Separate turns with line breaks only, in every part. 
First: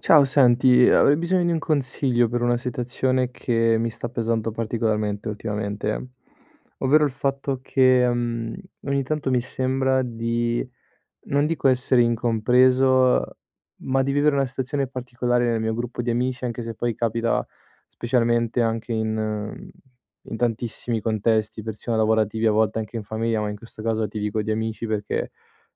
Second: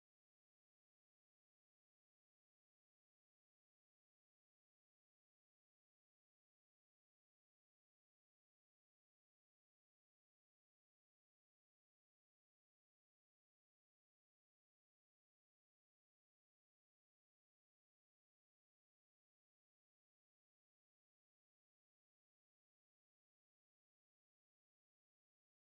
Ciao, senti, uhm, avrei bisogno di un consiglio per una situazione che mi sta pesando particolarmente ultimamente. Ovvero il fatto che, mhmm, ogni tanto mi sembra di, non dico essere incompreso, ma di vivere una situazione particolare nel mio gruppo di amici, anche se poi capita specialmente anche in mhmm, in tantissimi contesti, persino lavorativi, a volte anche in famiglia, ma in questo caso ti dico di amici perché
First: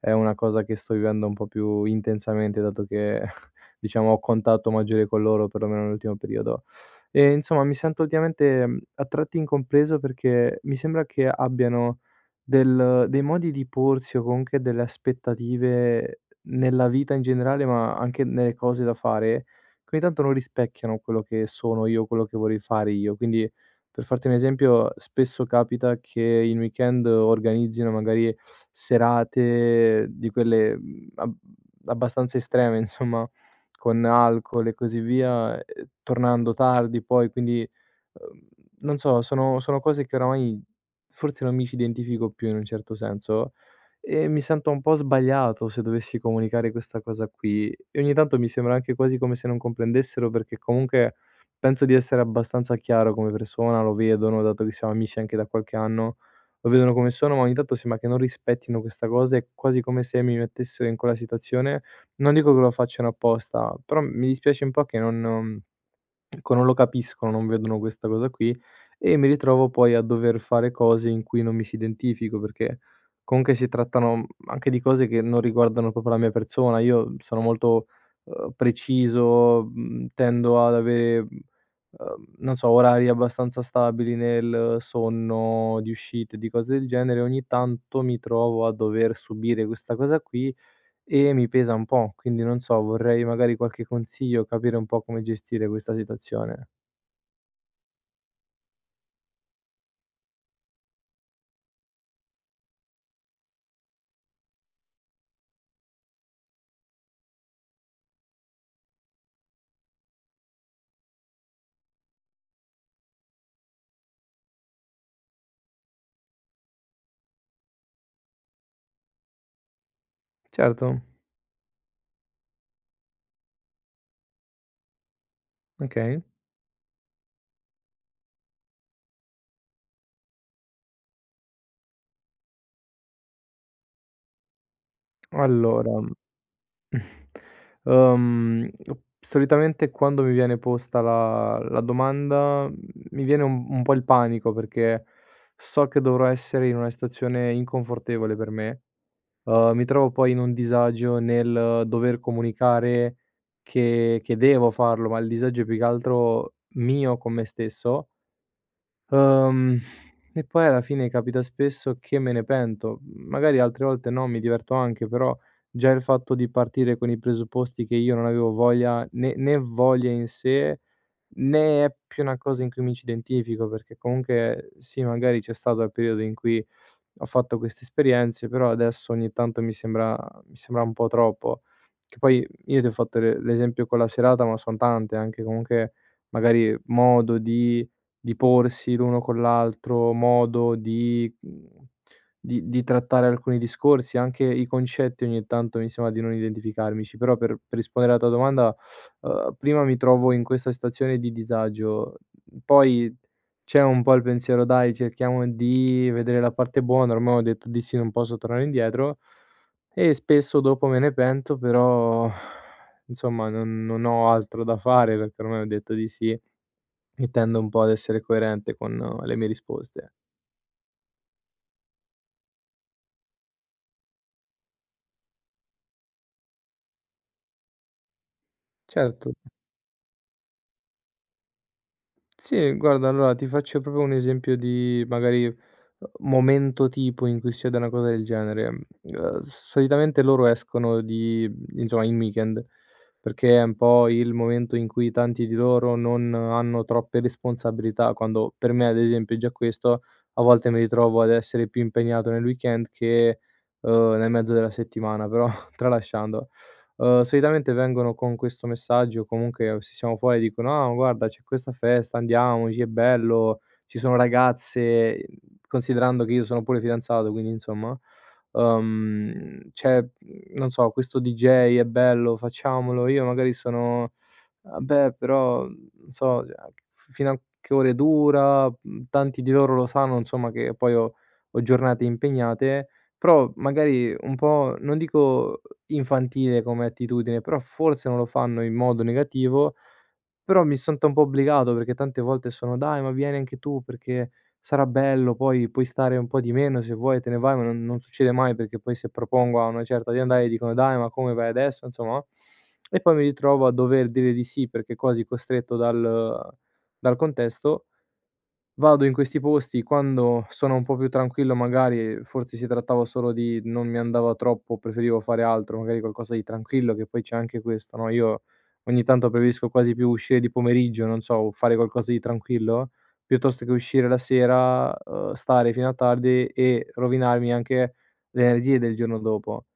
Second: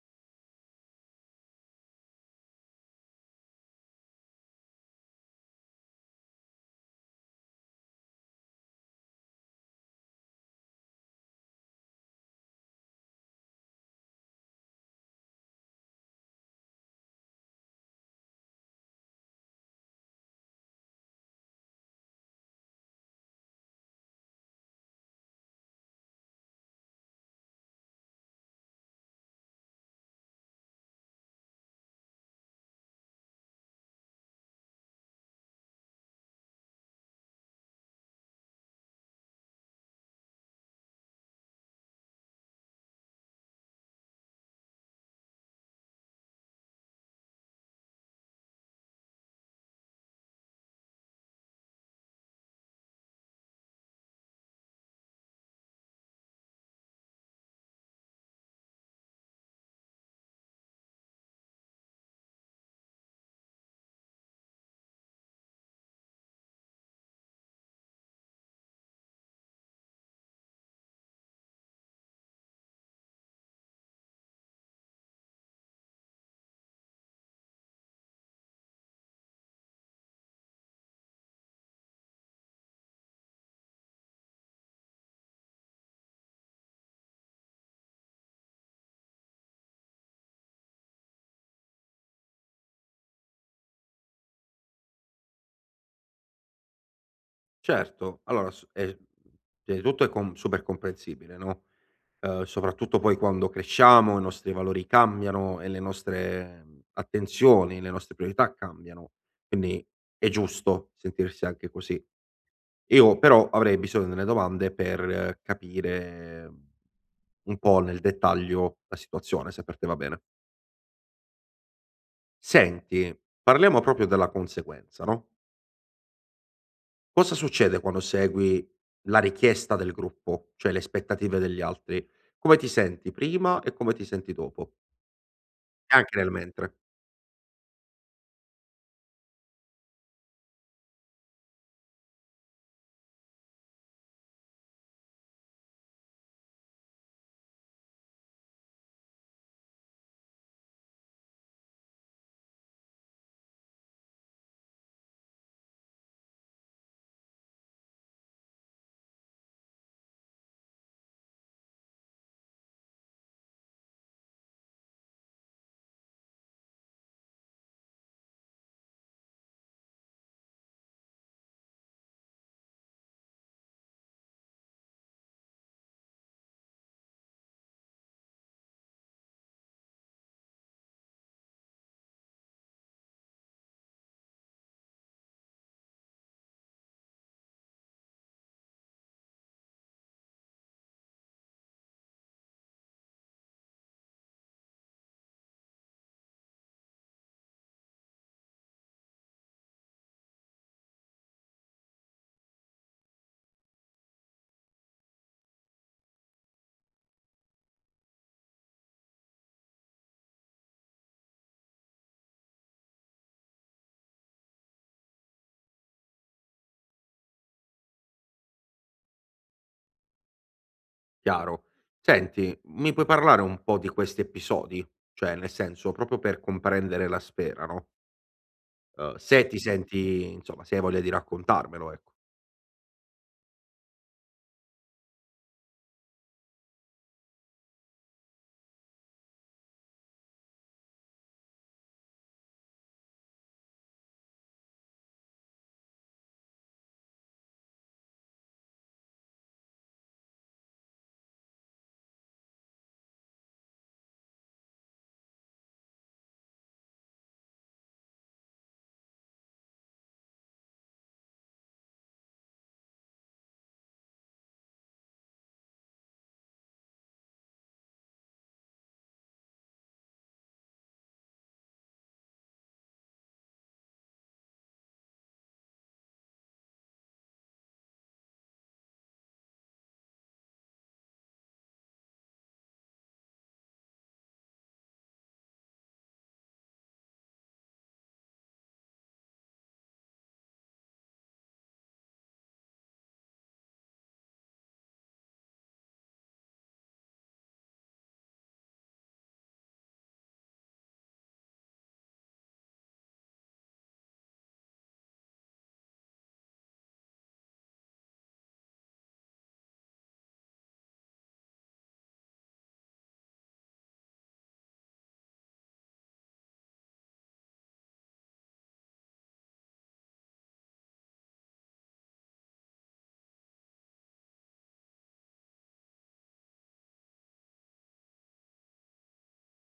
è una cosa che sto vivendo un po' più intensamente dato che, diciamo, ho contatto maggiore con loro, per lo meno nell'ultimo periodo. Ehm, insomma mi sento ultimamente, mhmm, a tratti incompreso perché mi sembra che abbiano del dei modi di porsi, o comunque delle aspettative, nella vita in generale, ma anche nelle cose da fare, che ogni tanto non rispecchiano quello che sono io, quello che vorrei fare io. Quindi, per farti un esempio, spesso capita che in weekend organizzino magari, serate di quelle, mhmm, ab abbastanza estreme, insomma, con alcol e così via, ehm, tornando tardi poi, quindi, uhm, non so, sono sono cose che oramai forse non mi ci identifico più in un certo senso. E mi sento un po' sbagliato se dovessi comunicare questa cosa qui, e ogni tanto mi sembra anche quasi come se non comprendessero, perché comunque penso di essere abbastanza chiaro come persona, lo vedono dato che siamo amici anche da qualche anno. Lo vedono come sono, ma ogni tanto sembra che non rispettino questa cosa, è quasi come se mi mettessero in quella situazione, non dico che lo facciano apposta, però m mi dispiace un po' che non uhm, ecco, non lo capiscono, non vedono questa cosa qui, e mi ritrovo poi a dover fare cose in cui non mi ci identifico perché, comunque si trattano, mhmm, anche di cose che non riguardano proprio la mia persona. Io sono molto, uhm, preciso, mhmm, tendo ad avere, mhmm, uhm, non so, orari abbastanza stabili nel sonno, di uscite, di cose del genere, ogni tanto mi trovo a dover subire questa cosa qui e mi pesa un po', quindi non so, vorrei magari qualche consiglio, capire un po' come gestire questa situazione.
Certo, allora s è pia i tutto è com super comprensibile, no? Uhm, soprattutto poi quando cresciamo, i nostri valori cambiano e le nostre, mhmm, attenzioni, le nostre priorità cambiano. Quindi è giusto sentirsi anche così. Io però, avrei bisogno delle domande per capire, mhmm, un po' nel dettaglio la situazione, se per te va bene.
Certo.
Senti, parliamo proprio della conseguenza, no?
Okay.
Cosa succede quando segui la richiesta del gruppo, cioè le aspettative degli altri? Come ti senti prima e come ti senti dopo?
Allora,
E anche nel mentre.
uhm, [unintelligible] solitamente quando mi viene posta la la domanda, mhmm, mi viene un un po' il panico perché so che dovrò essere in una situazione inconfortevole per me. Uhm, mi trovo poi in un disagio nel dover comunicare che che devo farlo, ma il disagio è più che altro mio con me stesso uhm, e poi alla fine capita spesso che me ne pento, mhmm, magari altre volte no, mi diverto anche, però già il fatto di partire con i presupposti che io non avevo voglia, né né voglia in sé, né è più una cosa in cui mi ci identifico, perché comunque sì, magari c'è stato il periodo in cui ho fatto queste esperienze, però adesso ogni tanto mi sembra mi sembra un po' troppo. Che poi, io ti ho fatto le l'esempio con la serata, ma son tante, anche comunque, magari, modo di di porsi l'uno con l'altro, modo di mhmm, di di trattare alcuni discorsi, anche i concetti ogni tanto mi sembra di non identificarmici, però per per rispondere alla tua domanda, uhm, prima mi trovo in questa stazione di disagio, mhmm, poi c'è un po' il pensiero: "Dai, cerchiamo di vedere la parte buona, ormai ho detto di sì, non posso tornare indietro." E spesso dopo me ne pento però, insomma non non ho altro da fare perché ormai ho detto di sì, e tendo un po' ad essere coerente con le mie risposte.
Chiaro. Senti, mi puoi parlare un po' di questi episodi, cioè nel senso proprio per comprendere la sfera, no? Uhm,
Certo
se ti senti insomma, se hai voglia di raccontarmelo, ec
Sì, guarda allora ti faccio proprio un esempio di, magari, uhm, momento tipo in cui succede una cosa del genere, mhmm, uhm, solitamente loro escono di mhmm, insomma in weekend, perché è un po' il momento in cui tanti di loro non hanno troppe responsabilità, quando per me, ad esempio, già questo a volte mi ritrovo ad essere più impegnato nel weekend, che, uhm, nel mezzo della settimana però, tralasciando. Uhm, solitamente vengono con questo messaggio, o comunque se siamo fuori dicono: "Ah guarda c'è questa festa, andiamoci, è bello, ci sono ragazze," ehm, considerando che io sono pure fidanzato, quindi insomma, uhm, "c'è, mhmm, non so, questo DJ, è bello, facciamolo." Io magari sono: "Ah beh, però, mhmm, n so, [unintelligible] f fino a che ore dura?" Mhmm, tanti di loro lo sanno insomma che poi ho ho giornate impegnate, però magari, un po' non dico, infantile come attitudine, però forse non lo fanno in modo negativo, però mi sento un po' obbligato perché tante volte sono: "Dai ma vieni anche tu, perché sarà bello, poi puoi stare un po' di meno, se vuoi te ne vai." Ma non non succede mai perché poi, se propongo a una certa di andare dicono: "Dai ma come, vai adesso?" Insomma, no, e poi mi ritrovo a dover dire di sì perché quasi costretto dal dal contesto. Vado in questi posti quando sono un po' più tranquillo magari, forse si trattava solo di: non mi andava troppo, preferivo fare altro, magari qualcosa di tranquillo, che poi c'è anche questo, no, io ogni tanto preferisco quasi più uscire di pomeriggio, non so, o fare qualcosa di tranquillo, piuttosto che uscire la sera, uhm, stare fino a tardi e rovinarmi anche le energie del giorno dopo.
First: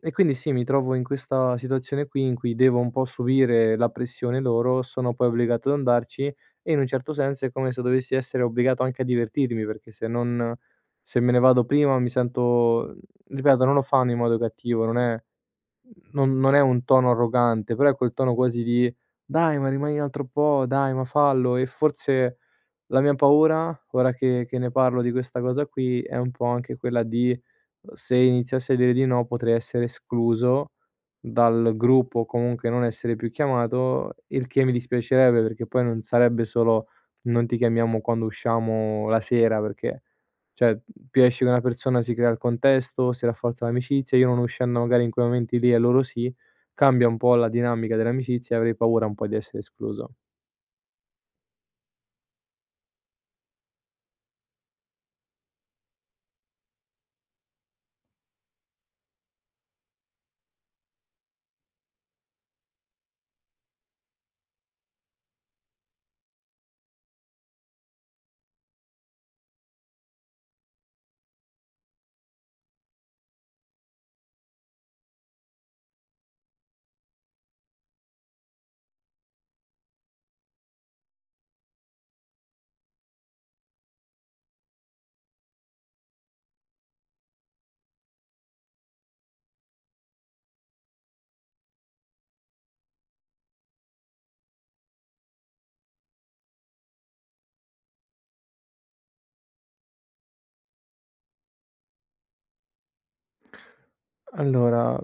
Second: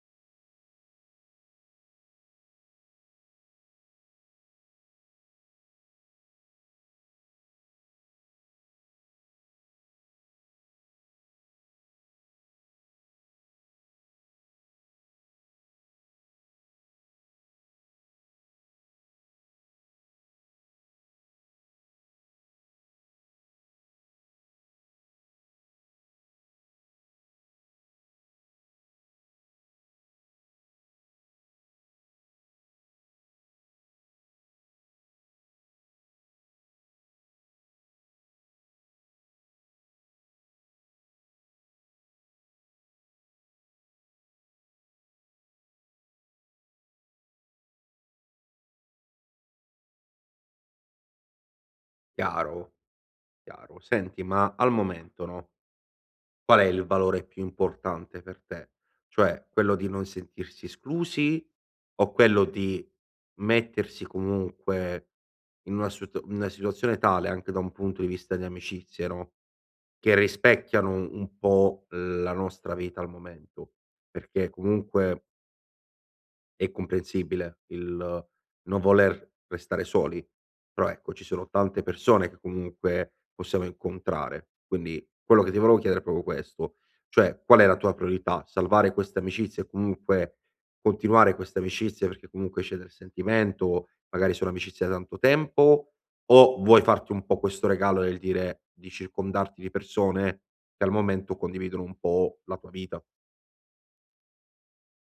E quindi sì, mi trovo in questa situazione qui in cui devo un po' subire la pressione loro, sono poi obbligato ad andarci, e in un certo senso è come se dovessi essere obbligato anche a divertirmi perché se non se me ne vado prima mi sento ripeto, non lo fanno in modo cattivo, non è mhmm, non non è un tono arrogante, però è quel tono quasi di: "Dai ma rimani un altro po', dai ma fallo." E forse, la mia paura, ora che che ne parlo di questa cosa qui, è un po' anche quella di: uhm, se iniziassi a dire di no potrei essere escluso dal gruppo o comunque non essere più chiamato, il che mi dispiacerebbe, perché poi non sarebbe solo: "Non ti chiamiamo quando usciamo la sera." Perché, cioè più esci co' una persona si crea il contesto, si rafforza l'amicizia, io non uscendo magari in quei momenti lì e loro sì, cambia un po' la dinamica dell'amicizia e avrei paura un po' di essere escluso.
Chiaro. Chiaro. Senti, ma al momento, no qual è il valore più importante per te? Cioè, quello di non sentirsi esclusi o quello di mettersi comunque in una sut in una situazione tale anche da un punto di vista di amicizie, no, che rispecchiano u un po' la nostra vita al momento. Perché comunque è comprensibile il non voler restare soli. Però ecco, ci sono tante persone che comunque possiamo incontrare. Quindi quello che ti volevo chiedere è proprio questo, cioè: qual è la tua priorità? Salvare queste amicizie e comunque, continuare queste amicizie perché comunque c'è del sentimento, magari sono amicizia da tanto tempo, o vuoi farti un po' questo regalo nel dire di circondarti di persone che al momento condividono un po' la tua vita?
Allora,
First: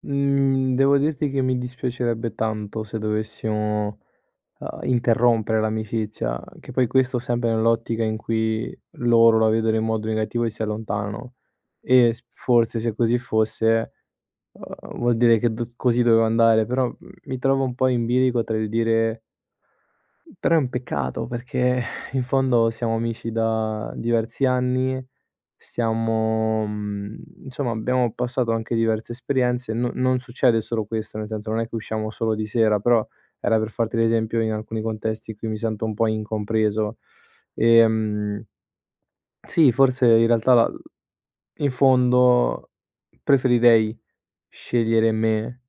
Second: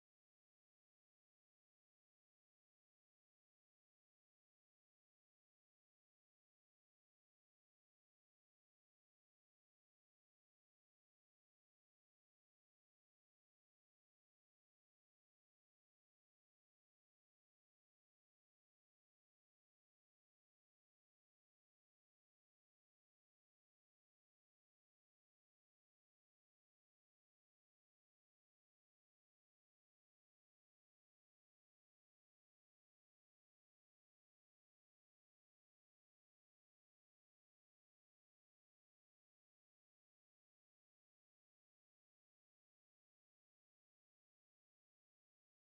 mhmm, devo dirti che mi dispiacerebbe tanto se dovessimo, uhm, interrompere l'amicizia, che poi questo sempre nell'ottica in cui loro la vedono in modo negativo e si allontanano. E s forse, se così fosse, uhm, vuol dire che d così dove andare. Però, mhmm, mi trovo un po' in bilico tra il dire "...Però è un peccato." Perché in fondo siamo amici da diversi anni, siamo mhmm, insomma abbiamo passato anche diverse esperienze, non non succede solo questo, nel senso non è che usciamo solo di sera, però era per farti l'esempio in alcuni contesti in cui mi sento un po' incompreso. Ehm sì, forse in realtà la l in fondo, preferirei scegliere me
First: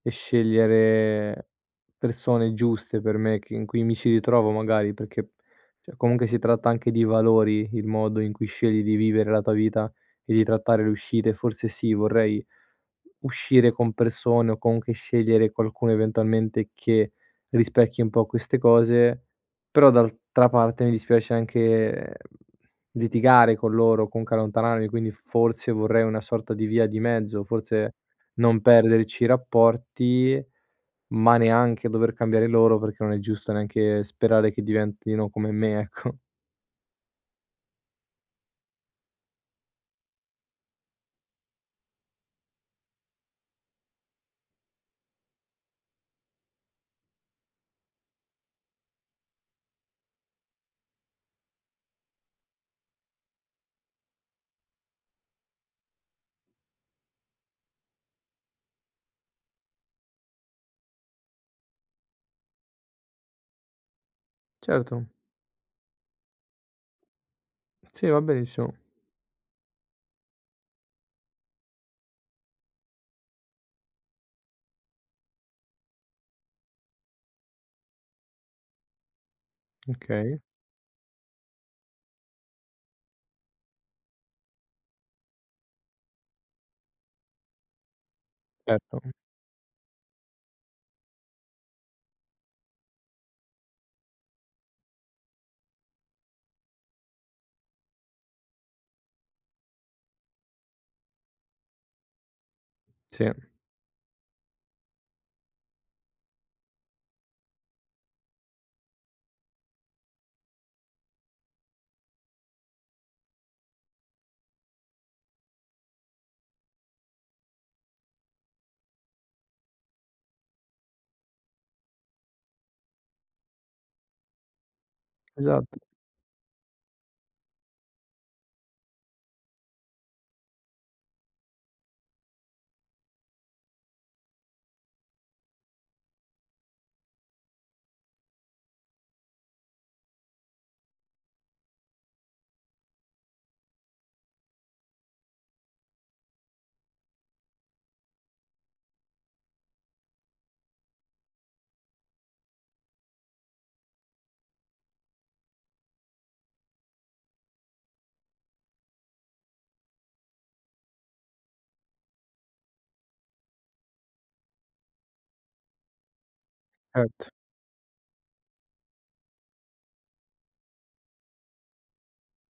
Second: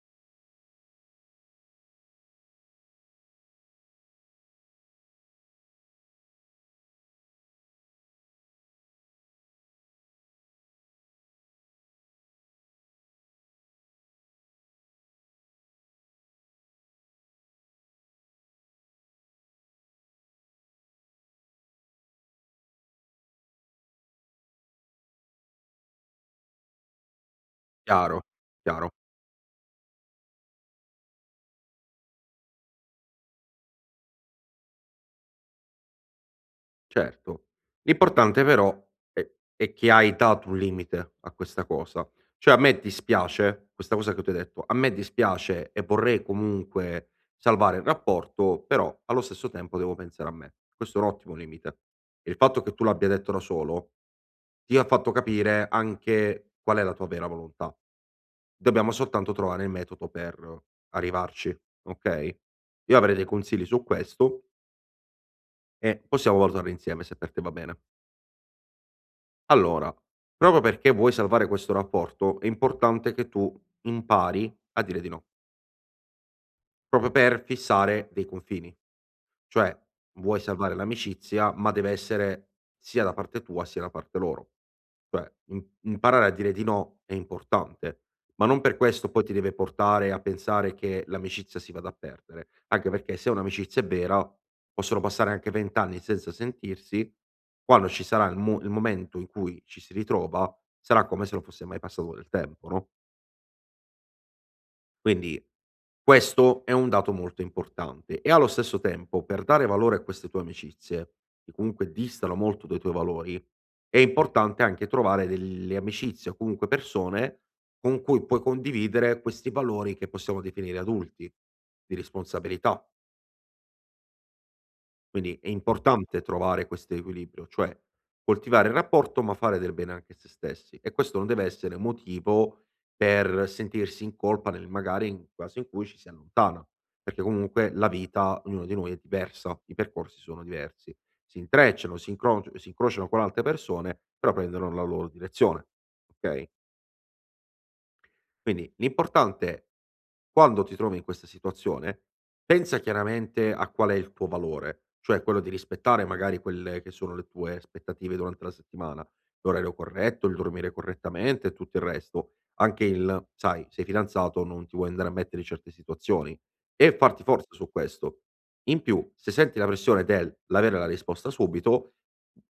e scegliere persone giuste per me che in cui mi ci ritrovo, magari. Perché, cioè comunque si tratta anche di valori, il modo in cui scegli di vivere la tua vita e di trattare le uscite. Forse sì, vorrei uscire con persone o comunque scegliere qualcuno eventualmente che, rispecchi un po' queste cose. Però d'altra parte, mi dispiace anche litigare con loro, comunque allontanarmi. Quindi f forse vorrei una sorta di via di mezzo, forse
Chiaro,
non
chiaro.
perderci i rapporti, ma neanche dover cambiare loro, perché non è giusto neanche sperare che diventino come me, ecco.
Certo, l'importante però è è che hai dato un limite a questa cosa, cioè: a me dispiace, questa cosa che tu hai detto: a me dispiace e vorrei comunque salvare il rapporto però, allo stesso tempo devo pensare a me. Questo è un ottimo limite. Il fatto che tu l'abbia detto da solo, ti ha fatto capire anche qual è la tua vera volontà. Dobbiamo soltanto trovare il metodo per arrivarci, okay, io avrei dei consigli su questo
Certo.
e possiamo valutarlo insieme, se per te va bene.
Sì, va benissimo.
Allora, proprio perché vuoi salvare questo rapporto, è importante che tu impari a dire di no. Proprio per fissare dei confini, cioè vuoi
Okay.
salvare l'amicizia, ma deve essere sia da parte tua sia da parte loro. Cioè im imparare a dire di no è importante, ma non per
Certo.
questo
[unintelligible]
poi ti deve portare a pensare che l'amicizia si vada a perdere, anche perché se un'amicizia è vera, possono passare anche 20 anni senza sentirsi, quando ci sarà il mu il momento in cui ci si ritrova, sarà come se non fosse mai passato del tempo, no?
Sì.
Quindi, questo è un dato molto importante; e allo stesso tempo, per dare valore a queste tue amicizie, che comunque distano molto dai tuoi valori, è importante anche trovare delle amicizie o comunque persone, con cui puoi condividere questi valori, che possiamo definire adulti, di responsabilità. Quindi è
Esatt
importante trovare quest'equilibrio, cioè, coltivare il rapporto, ma fare del bene anche a sé stessi. E questo non deve essere motivo, per sentirsi in colpa, nel magari in caso in cui ci si allontana. Perché comunque, la vita ognuno di noi è diversa, i percorsi sono diversi. Si intrecciano, si incroci si incrociano con altre persone, però prendono la loro direzione, okay? Quindi, l'importante quando ti trovi in questa situazione, pensa chiaramente a qual è il tuo valore, cioè quello di rispettare magari quelle che sono le tue aspettative durante la settimana, l'orario corretto, il dormire correttamente e tutto il resto. Anche il sai, sei fidanzato, non ti vuoi andare a mettere in certe situazioni, e farti
Et
forza su questo. In più, se senti la pressione del l'avere la risposta subito,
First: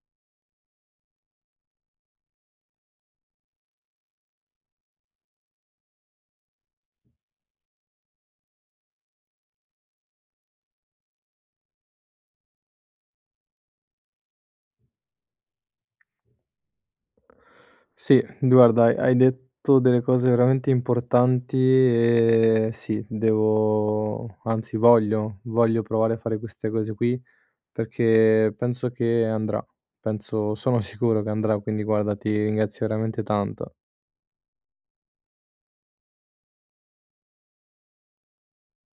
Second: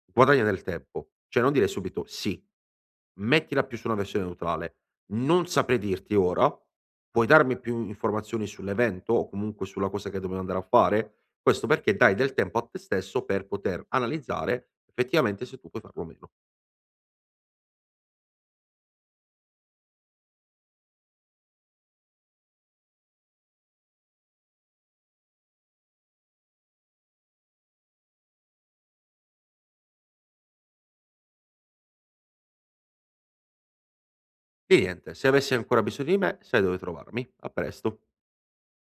guadagna nel tempo, cioè non dire subito: "Sì." Mettila più su una versione neutrale: "Non saprei dirti ora, puoi darmi più informazioni sull'evento, o comunque sulla cosa che dobbiamo andare a fare?" Questo perché, dai del tempo a te stesso per poter analizzare, effettivamente, se tu puoi farlo o meno.
Sì, guarda, hai hai detto delle cose veramente importanti, ehm, sì, devo anzi voglio, voglio provare a fare queste cose qui, perché penso che andrà, penso sono sicuro che andrà, quindi guarda, ti ringrazio veramente tanto.
Di niente, se avessi ancora bisogno di me, sai dove trovarmi, a presto.